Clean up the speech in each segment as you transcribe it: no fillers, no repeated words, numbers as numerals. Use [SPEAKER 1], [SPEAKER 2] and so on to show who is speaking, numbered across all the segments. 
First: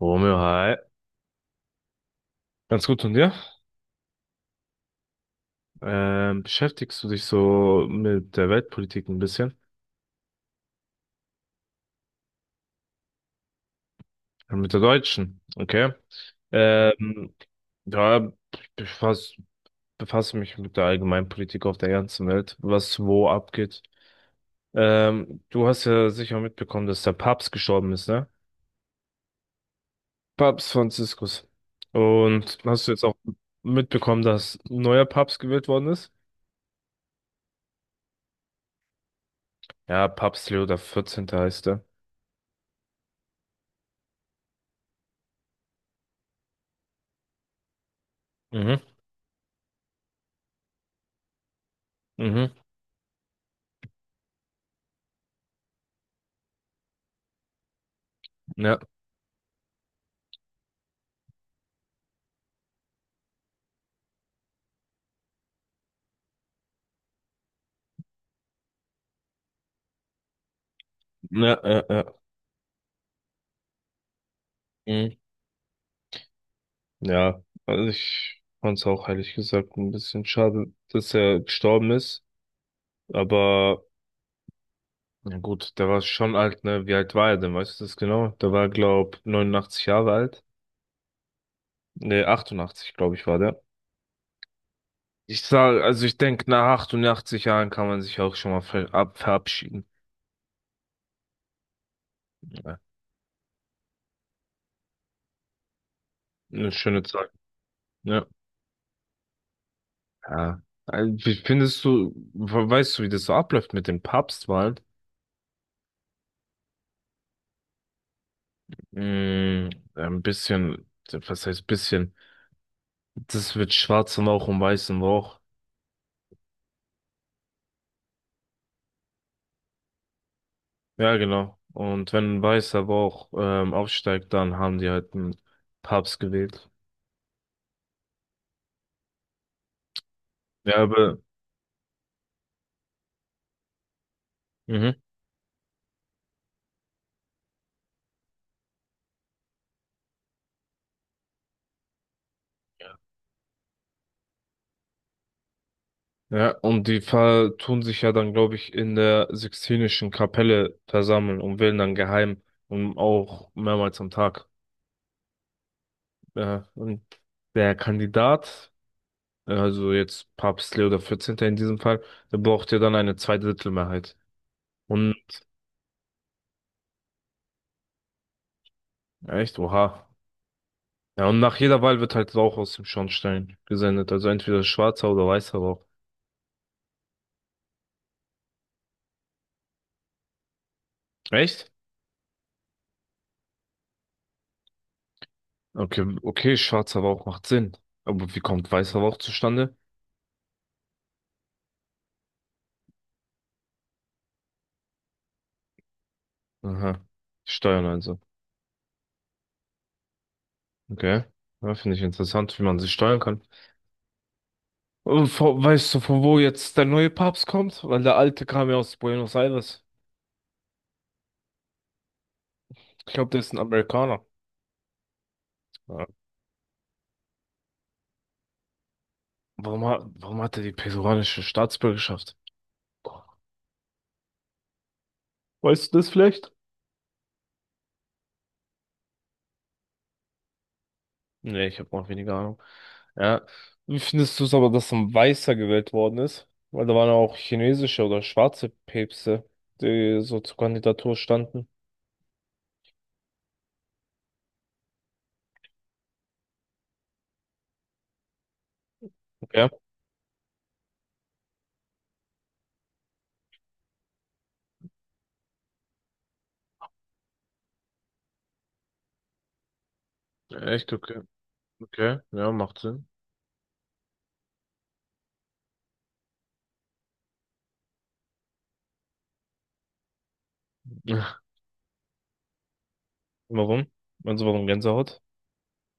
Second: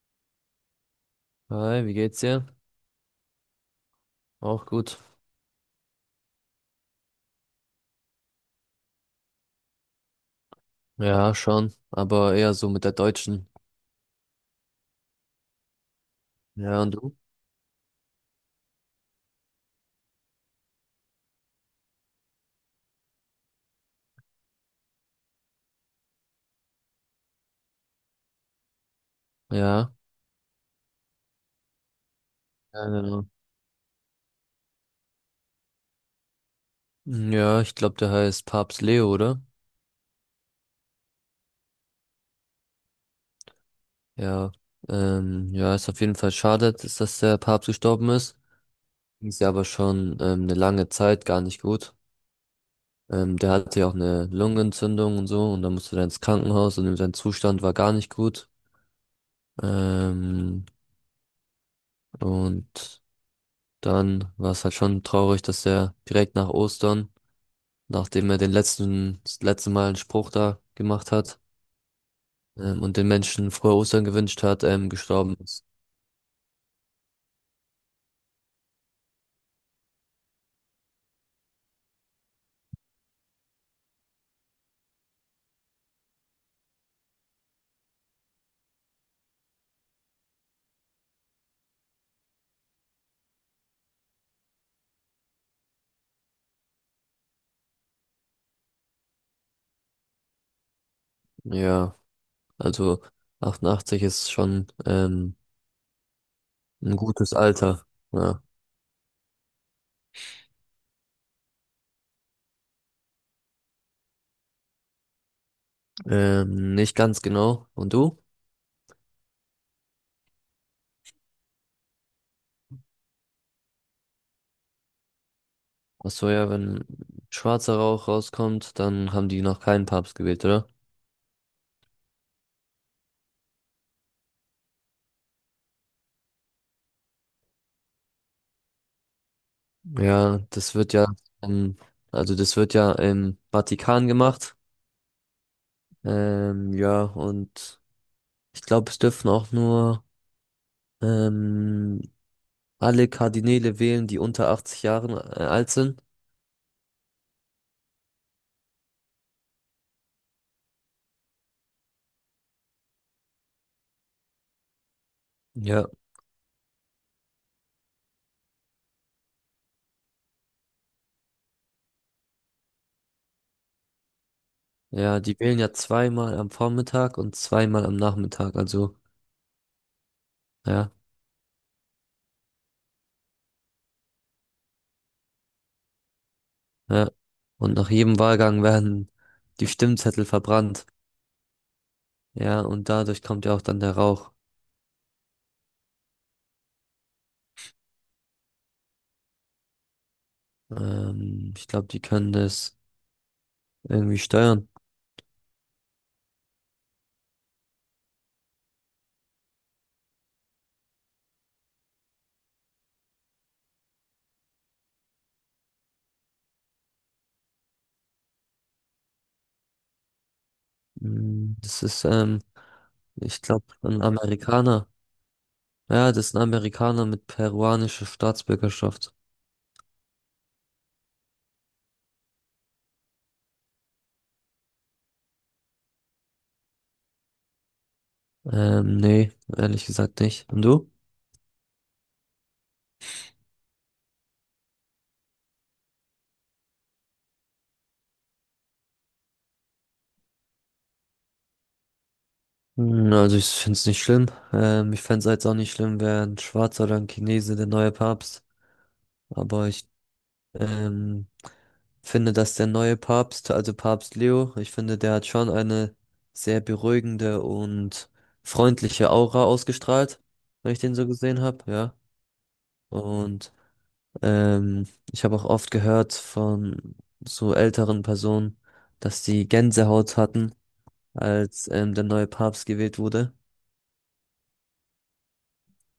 [SPEAKER 1] Romeo, hi.
[SPEAKER 2] Hi, wie geht's dir?
[SPEAKER 1] Ganz gut und dir?
[SPEAKER 2] Auch gut.
[SPEAKER 1] Beschäftigst du dich so mit der Weltpolitik ein bisschen?
[SPEAKER 2] Ja, schon, aber eher so mit der Deutschen.
[SPEAKER 1] Ja, mit der deutschen, okay?
[SPEAKER 2] Ja, und du?
[SPEAKER 1] Ähm, ja, ich befass, befasse mich mit der Allgemeinpolitik auf der ganzen Welt, was wo abgeht. Du hast ja sicher mitbekommen, dass der Papst gestorben ist, ne?
[SPEAKER 2] Ja.
[SPEAKER 1] Papst Franziskus. Und hast du
[SPEAKER 2] Keine
[SPEAKER 1] jetzt auch
[SPEAKER 2] Ahnung.
[SPEAKER 1] mitbekommen, dass ein neuer Papst gewählt worden ist?
[SPEAKER 2] Ja, ich glaube, der heißt Papst Leo, oder?
[SPEAKER 1] Ja, Papst Leo der 14. heißt er.
[SPEAKER 2] Ja. Ja, ist auf jeden Fall schade, dass der Papst gestorben ist.
[SPEAKER 1] Mhm,
[SPEAKER 2] Ist ja aber schon eine lange Zeit gar nicht gut.
[SPEAKER 1] mhm,
[SPEAKER 2] Der hatte ja auch eine Lungenentzündung und so, und dann musste er ins Krankenhaus und sein Zustand war gar nicht gut.
[SPEAKER 1] ja,
[SPEAKER 2] Ähm, und dann war es halt schon traurig, dass er direkt nach Ostern, nachdem er das letzte Mal einen Spruch da gemacht hat,
[SPEAKER 1] ja, ja, ja.
[SPEAKER 2] und den Menschen frohe Ostern gewünscht hat,
[SPEAKER 1] Mhm.
[SPEAKER 2] gestorben ist.
[SPEAKER 1] Ja, also ich fand's auch ehrlich gesagt ein bisschen schade, dass er gestorben ist. Aber na gut, der war schon alt, ne? Wie alt war er denn? Weißt du das genau? Der war, glaub, 89 Jahre alt. Ne, 88, glaube ich, war der. Ich sag, also ich denke, nach 88 Jahren kann man sich auch schon mal verabschieden.
[SPEAKER 2] Ja,
[SPEAKER 1] Ja.
[SPEAKER 2] also 88 ist schon
[SPEAKER 1] Eine
[SPEAKER 2] ein
[SPEAKER 1] schöne Zeit.
[SPEAKER 2] gutes Alter.
[SPEAKER 1] Ja.
[SPEAKER 2] Ja.
[SPEAKER 1] Ja. Also, wie findest du, weißt du, wie das so abläuft mit den Papstwahlen?
[SPEAKER 2] Nicht ganz genau. Und du?
[SPEAKER 1] Mm, ein bisschen, was heißt bisschen? Das wird schwarzem Rauch und weißem Rauch.
[SPEAKER 2] Ach so, ja, wenn schwarzer Rauch rauskommt, dann haben die noch keinen Papst gewählt, oder?
[SPEAKER 1] Ja, genau. Und wenn ein weißer Rauch aufsteigt, dann haben die halt einen Papst gewählt.
[SPEAKER 2] Ja, das
[SPEAKER 1] Ja,
[SPEAKER 2] wird ja,
[SPEAKER 1] aber,
[SPEAKER 2] ähm, also das wird ja im Vatikan gemacht.
[SPEAKER 1] mhm.
[SPEAKER 2] Ja, und ich glaube, es dürfen auch nur ähm, alle Kardinäle wählen, die unter 80 Jahren alt sind.
[SPEAKER 1] Ja, und die ver tun sich ja dann, glaube ich, in der Sixtinischen Kapelle versammeln und wählen dann geheim und auch mehrmals am Tag.
[SPEAKER 2] Ja,
[SPEAKER 1] Ja, und der Kandidat, also jetzt Papst Leo der vierzehnte in diesem Fall, der braucht ja dann eine Zweidrittelmehrheit. Und
[SPEAKER 2] ja, die wählen ja zweimal am Vormittag und zweimal am Nachmittag. Also,
[SPEAKER 1] echt, oha.
[SPEAKER 2] ja,
[SPEAKER 1] Ja, und nach jeder Wahl wird halt Rauch aus dem Schornstein gesendet. Also entweder schwarzer oder weißer Rauch.
[SPEAKER 2] ja. Und nach jedem Wahlgang werden die Stimmzettel verbrannt.
[SPEAKER 1] Echt?
[SPEAKER 2] Ja, und dadurch kommt ja auch dann der Rauch.
[SPEAKER 1] Okay, okay, schwarzer Rauch macht Sinn. Aber wie kommt weißer Rauch zustande?
[SPEAKER 2] Ich glaube, die können das irgendwie steuern.
[SPEAKER 1] Aha. Steuern also. Okay. Ja, finde ich interessant, wie man sie steuern kann. Und weißt du, von wo jetzt der neue Papst kommt? Weil der alte kam ja aus Buenos Aires.
[SPEAKER 2] Mm, das ist,
[SPEAKER 1] Ich glaube, der
[SPEAKER 2] ich
[SPEAKER 1] ist ein
[SPEAKER 2] glaube, ein
[SPEAKER 1] Amerikaner.
[SPEAKER 2] Amerikaner.
[SPEAKER 1] Ja.
[SPEAKER 2] Ja, das ist ein Amerikaner mit peruanischer Staatsbürgerschaft.
[SPEAKER 1] Warum hat er die peruanische Staatsbürgerschaft? Weißt du das vielleicht?
[SPEAKER 2] Nee, ehrlich gesagt nicht. Und du?
[SPEAKER 1] Nee, ich habe auch weniger Ahnung. Ja. Wie findest du es aber, dass so ein Weißer gewählt worden ist? Weil da waren ja auch chinesische oder schwarze Päpste, die so zur Kandidatur standen.
[SPEAKER 2] Hm, also ich finde es nicht schlimm. Ich fände es jetzt auch nicht schlimm, wäre ein Schwarzer oder ein Chinese der neue Papst. Aber
[SPEAKER 1] Ja,
[SPEAKER 2] ich ähm, finde, dass der neue Papst, also Papst Leo, ich finde, der hat schon eine sehr beruhigende und freundliche Aura ausgestrahlt, wenn ich
[SPEAKER 1] echt?
[SPEAKER 2] den so
[SPEAKER 1] Okay.
[SPEAKER 2] gesehen habe, ja.
[SPEAKER 1] Okay. Ja, macht Sinn.
[SPEAKER 2] Und ich habe auch oft gehört von so älteren Personen, dass die Gänsehaut hatten, als der neue Papst gewählt wurde.
[SPEAKER 1] Warum? Also warum Gänsehaut?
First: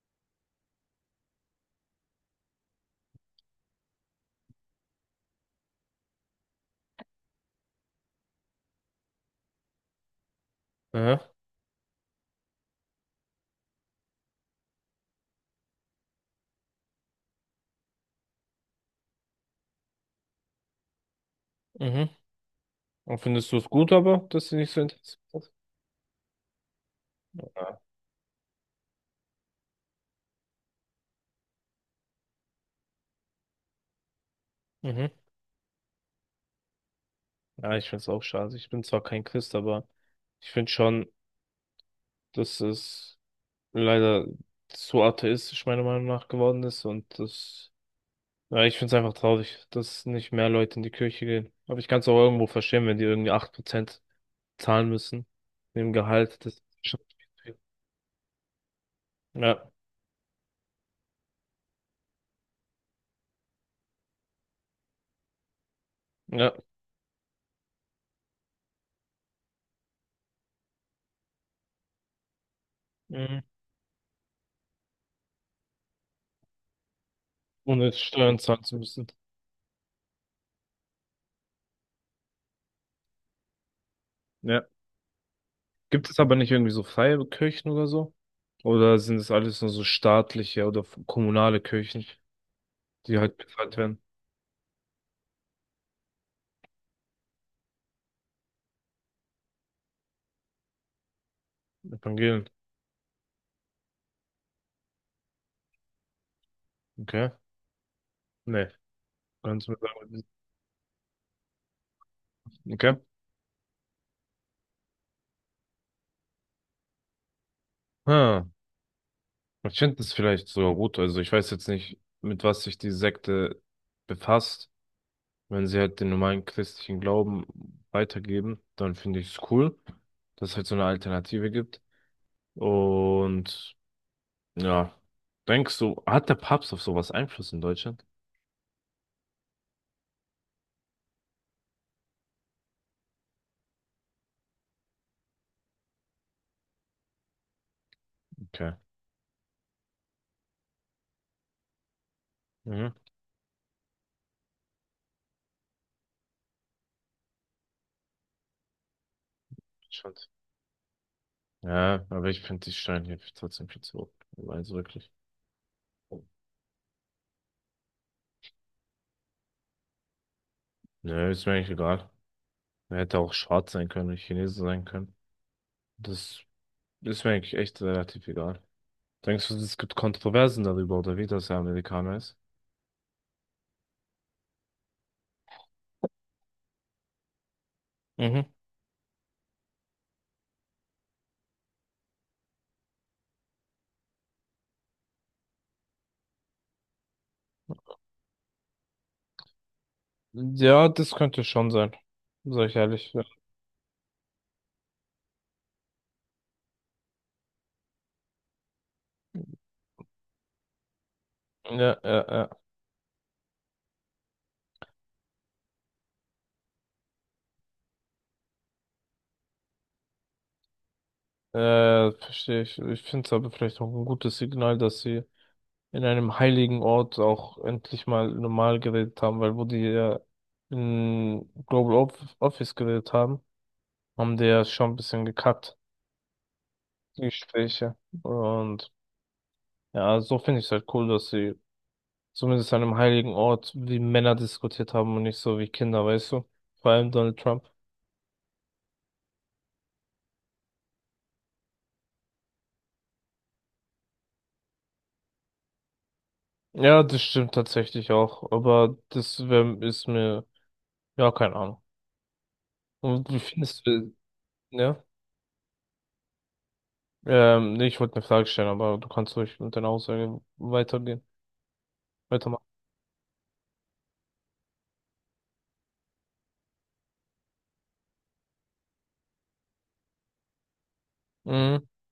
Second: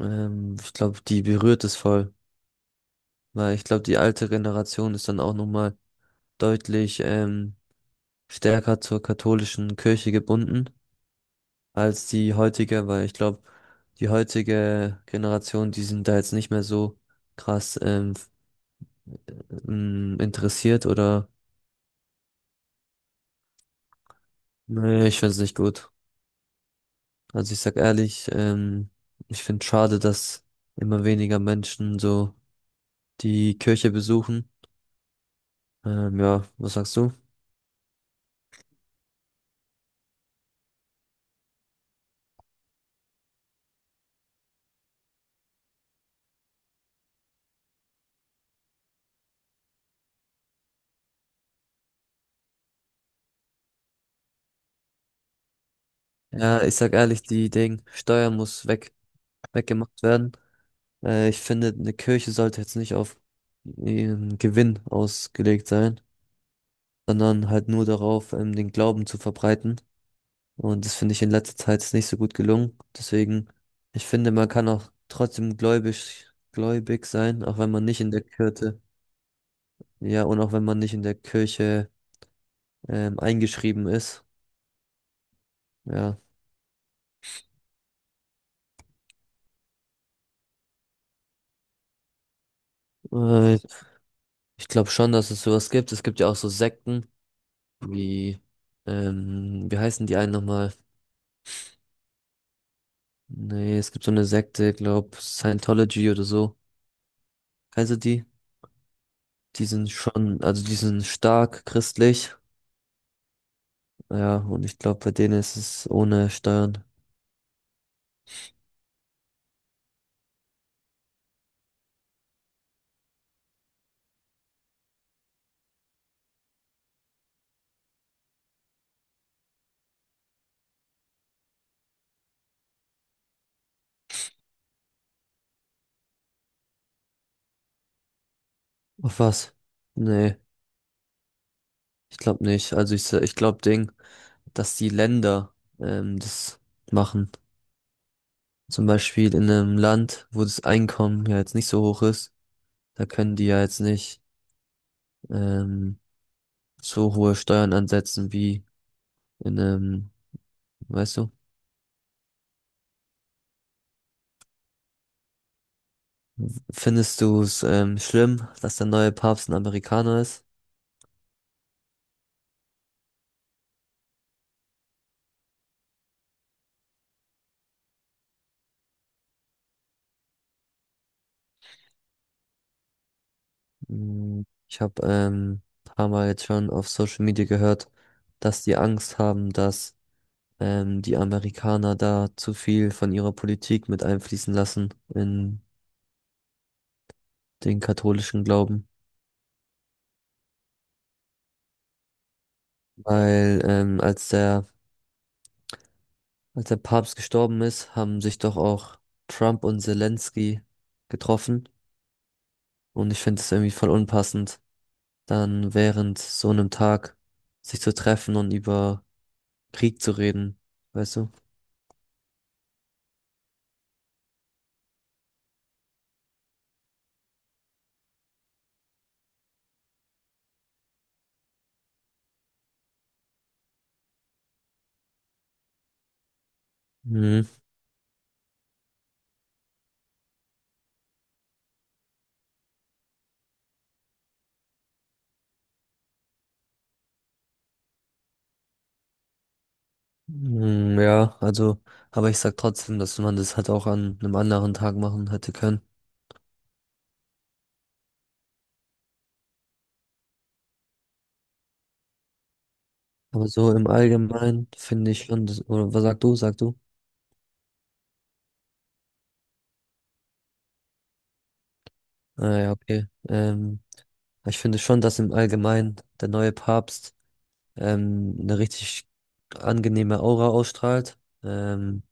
[SPEAKER 2] Ich glaube, die berührt es voll, weil ich glaube, die alte Generation ist dann auch nochmal deutlich stärker zur katholischen Kirche gebunden
[SPEAKER 1] Aha.
[SPEAKER 2] als die heutige, weil ich glaube, die heutige Generation, die sind da jetzt nicht mehr so krass interessiert oder.
[SPEAKER 1] Mhm. Und findest du es gut aber, dass sie nicht so
[SPEAKER 2] Nee, ich
[SPEAKER 1] interessiert
[SPEAKER 2] finde es
[SPEAKER 1] ist?
[SPEAKER 2] nicht gut. Also ich sag
[SPEAKER 1] Ja.
[SPEAKER 2] ehrlich, ich finde schade, dass immer weniger Menschen so die Kirche besuchen.
[SPEAKER 1] Mhm.
[SPEAKER 2] Ja, was sagst du?
[SPEAKER 1] Ja, ich find's auch schade. Ich bin zwar kein Christ, aber ich finde schon, dass es leider zu atheistisch meiner Meinung nach geworden ist. Und das, ja, ich finde es einfach traurig, dass nicht mehr Leute in die Kirche gehen. Aber ich kann es auch irgendwo verstehen, wenn die irgendwie 8% zahlen müssen. Dem Gehalt. Das ist
[SPEAKER 2] Ja, ich sag
[SPEAKER 1] schon
[SPEAKER 2] ehrlich, die
[SPEAKER 1] viel.
[SPEAKER 2] Ding, Steuer muss weg,
[SPEAKER 1] Ja,
[SPEAKER 2] weggemacht werden. Ich finde, eine Kirche sollte jetzt nicht auf ihren Gewinn ausgelegt sein,
[SPEAKER 1] ja.
[SPEAKER 2] sondern halt nur darauf, den Glauben zu verbreiten. Und das finde ich in letzter Zeit ist nicht so gut gelungen.
[SPEAKER 1] Mhm.
[SPEAKER 2] Deswegen, ich finde, man kann auch trotzdem gläubig sein, auch wenn man
[SPEAKER 1] Ohne
[SPEAKER 2] nicht in der
[SPEAKER 1] Steuern zahlen zu
[SPEAKER 2] Kirche,
[SPEAKER 1] müssen.
[SPEAKER 2] ja, und auch wenn man nicht in der Kirche eingeschrieben ist.
[SPEAKER 1] Ja. Gibt es
[SPEAKER 2] Ja,
[SPEAKER 1] aber nicht irgendwie so freie Kirchen oder so? Oder sind es alles nur so staatliche oder kommunale Kirchen, die halt
[SPEAKER 2] äh,
[SPEAKER 1] bezahlt werden?
[SPEAKER 2] ich glaube schon, dass es sowas gibt. Es gibt ja auch so Sekten. Wie, wie heißen die einen nochmal?
[SPEAKER 1] Evangelien.
[SPEAKER 2] Nee, es gibt so eine Sekte, glaub, Scientology oder so.
[SPEAKER 1] Okay.
[SPEAKER 2] Kennst du die?
[SPEAKER 1] Nee. Kannst
[SPEAKER 2] Die
[SPEAKER 1] du mir
[SPEAKER 2] sind
[SPEAKER 1] sagen, was das
[SPEAKER 2] schon, also die sind stark christlich.
[SPEAKER 1] ist? Okay.
[SPEAKER 2] Ja, und ich glaube, bei denen ist es ohne Steuern.
[SPEAKER 1] Ah. Ich finde es vielleicht sogar gut. Also ich weiß jetzt nicht, mit was sich die Sekte befasst. Wenn sie halt den normalen christlichen Glauben weitergeben, dann finde ich es cool, dass es halt so eine Alternative gibt. Und ja, denkst du, hat der Papst auf sowas Einfluss in Deutschland?
[SPEAKER 2] Auf was? Nee, ich glaube nicht. Also ich glaube, Ding, dass die Länder das machen.
[SPEAKER 1] Okay.
[SPEAKER 2] Zum Beispiel in einem Land, wo das Einkommen ja jetzt nicht so hoch ist,
[SPEAKER 1] Mhm.
[SPEAKER 2] da können die ja jetzt nicht ähm, so hohe Steuern ansetzen wie in einem.
[SPEAKER 1] Spannend.
[SPEAKER 2] Weißt du?
[SPEAKER 1] Ja, aber ich finde die Steinhilfe trotzdem viel zu hoch. Also wirklich.
[SPEAKER 2] Findest du es schlimm, dass der neue Papst ein Amerikaner ist?
[SPEAKER 1] Nö, ist mir eigentlich egal. Er hätte auch schwarz sein können, oder Chinese sein können. Das ist mir eigentlich echt relativ egal. Denkst du, es gibt Kontroversen darüber, oder wie, dass er Amerikaner ist?
[SPEAKER 2] Mm, ich habe ein paar Mal jetzt schon auf Social Media gehört,
[SPEAKER 1] Mhm.
[SPEAKER 2] dass die Angst haben, dass die Amerikaner da zu viel von ihrer Politik mit einfließen lassen in den katholischen Glauben.
[SPEAKER 1] Ja, das könnte schon sein. Sag ich ehrlich. Ja.
[SPEAKER 2] Weil ähm, als der, Als der Papst gestorben ist, haben sich doch auch Trump und Zelensky getroffen.
[SPEAKER 1] Ja, ja,
[SPEAKER 2] Und ich finde es irgendwie voll unpassend, dann während so einem Tag sich zu treffen und über Krieg zu reden, weißt du?
[SPEAKER 1] ja. Verstehe ich. Ich finde es aber vielleicht auch ein gutes Signal, dass sie in einem heiligen Ort auch endlich mal normal geredet haben, weil wo die ja in Office geredet haben, haben die ja schon ein bisschen gekackt, die
[SPEAKER 2] Mhm.
[SPEAKER 1] Gespräche. Und ja, so finde ich es halt cool, dass sie zumindest an einem heiligen Ort, wie Männer diskutiert haben und nicht so wie Kinder, weißt du? Vor allem Donald Trump.
[SPEAKER 2] Mhm, ja, also, aber ich sag trotzdem, dass man das halt auch an einem anderen Tag machen hätte können.
[SPEAKER 1] Ja, das stimmt tatsächlich auch, aber ist mir, ja, keine Ahnung. Und wie
[SPEAKER 2] Aber so
[SPEAKER 1] findest
[SPEAKER 2] im
[SPEAKER 1] du,
[SPEAKER 2] Allgemeinen
[SPEAKER 1] ja?
[SPEAKER 2] finde ich schon, das, oder was sagst du, sagst du?
[SPEAKER 1] Nee, ich wollte eine Frage stellen, aber du kannst ruhig mit deiner Aussage
[SPEAKER 2] Ah,
[SPEAKER 1] weitermachen.
[SPEAKER 2] ja, okay. Ich finde schon, dass im Allgemeinen der neue Papst eine richtig angenehme Aura ausstrahlt.
[SPEAKER 1] Mhm.
[SPEAKER 2] Ähm,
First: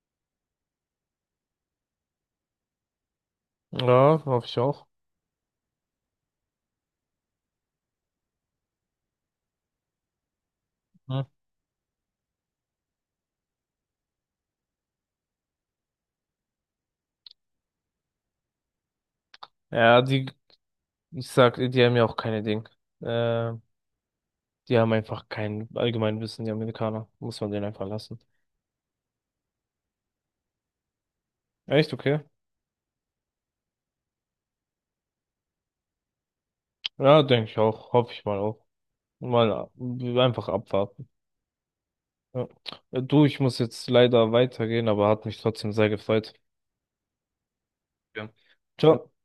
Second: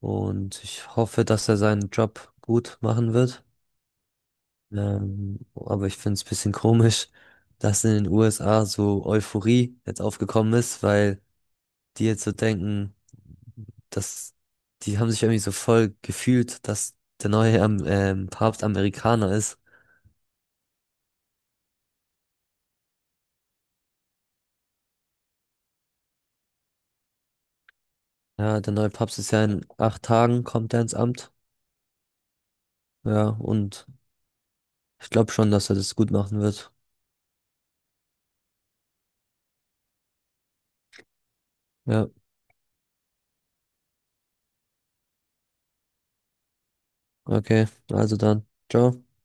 [SPEAKER 2] und ich hoffe, dass er seinen Job gut machen wird.
[SPEAKER 1] Ja, hoffe ich auch.
[SPEAKER 2] Aber ich finde es ein bisschen komisch, dass in den USA so Euphorie jetzt aufgekommen ist, weil
[SPEAKER 1] Mhm.
[SPEAKER 2] die jetzt so denken, dass die haben sich irgendwie so voll gefühlt, dass der neue Papst Amerikaner ist.
[SPEAKER 1] Ja, die, ich sag, die haben ja auch keine Ding. Äh, die haben einfach kein Allgemeinwissen, die Amerikaner. Muss man denen einfach lassen.
[SPEAKER 2] Ja, der neue Papst ist ja in 8 Tagen, kommt er ins Amt.
[SPEAKER 1] Echt, okay?
[SPEAKER 2] Ja, und ich glaube schon, dass er das gut machen wird.
[SPEAKER 1] Ja, denke ich auch. Hoffe ich mal auch. Mal einfach abwarten.
[SPEAKER 2] Ja,
[SPEAKER 1] Ja. Du, ich muss jetzt leider weitergehen, aber hat mich trotzdem sehr gefreut.
[SPEAKER 2] okay, also
[SPEAKER 1] Ja.
[SPEAKER 2] dann.
[SPEAKER 1] Ciao.
[SPEAKER 2] Ciao.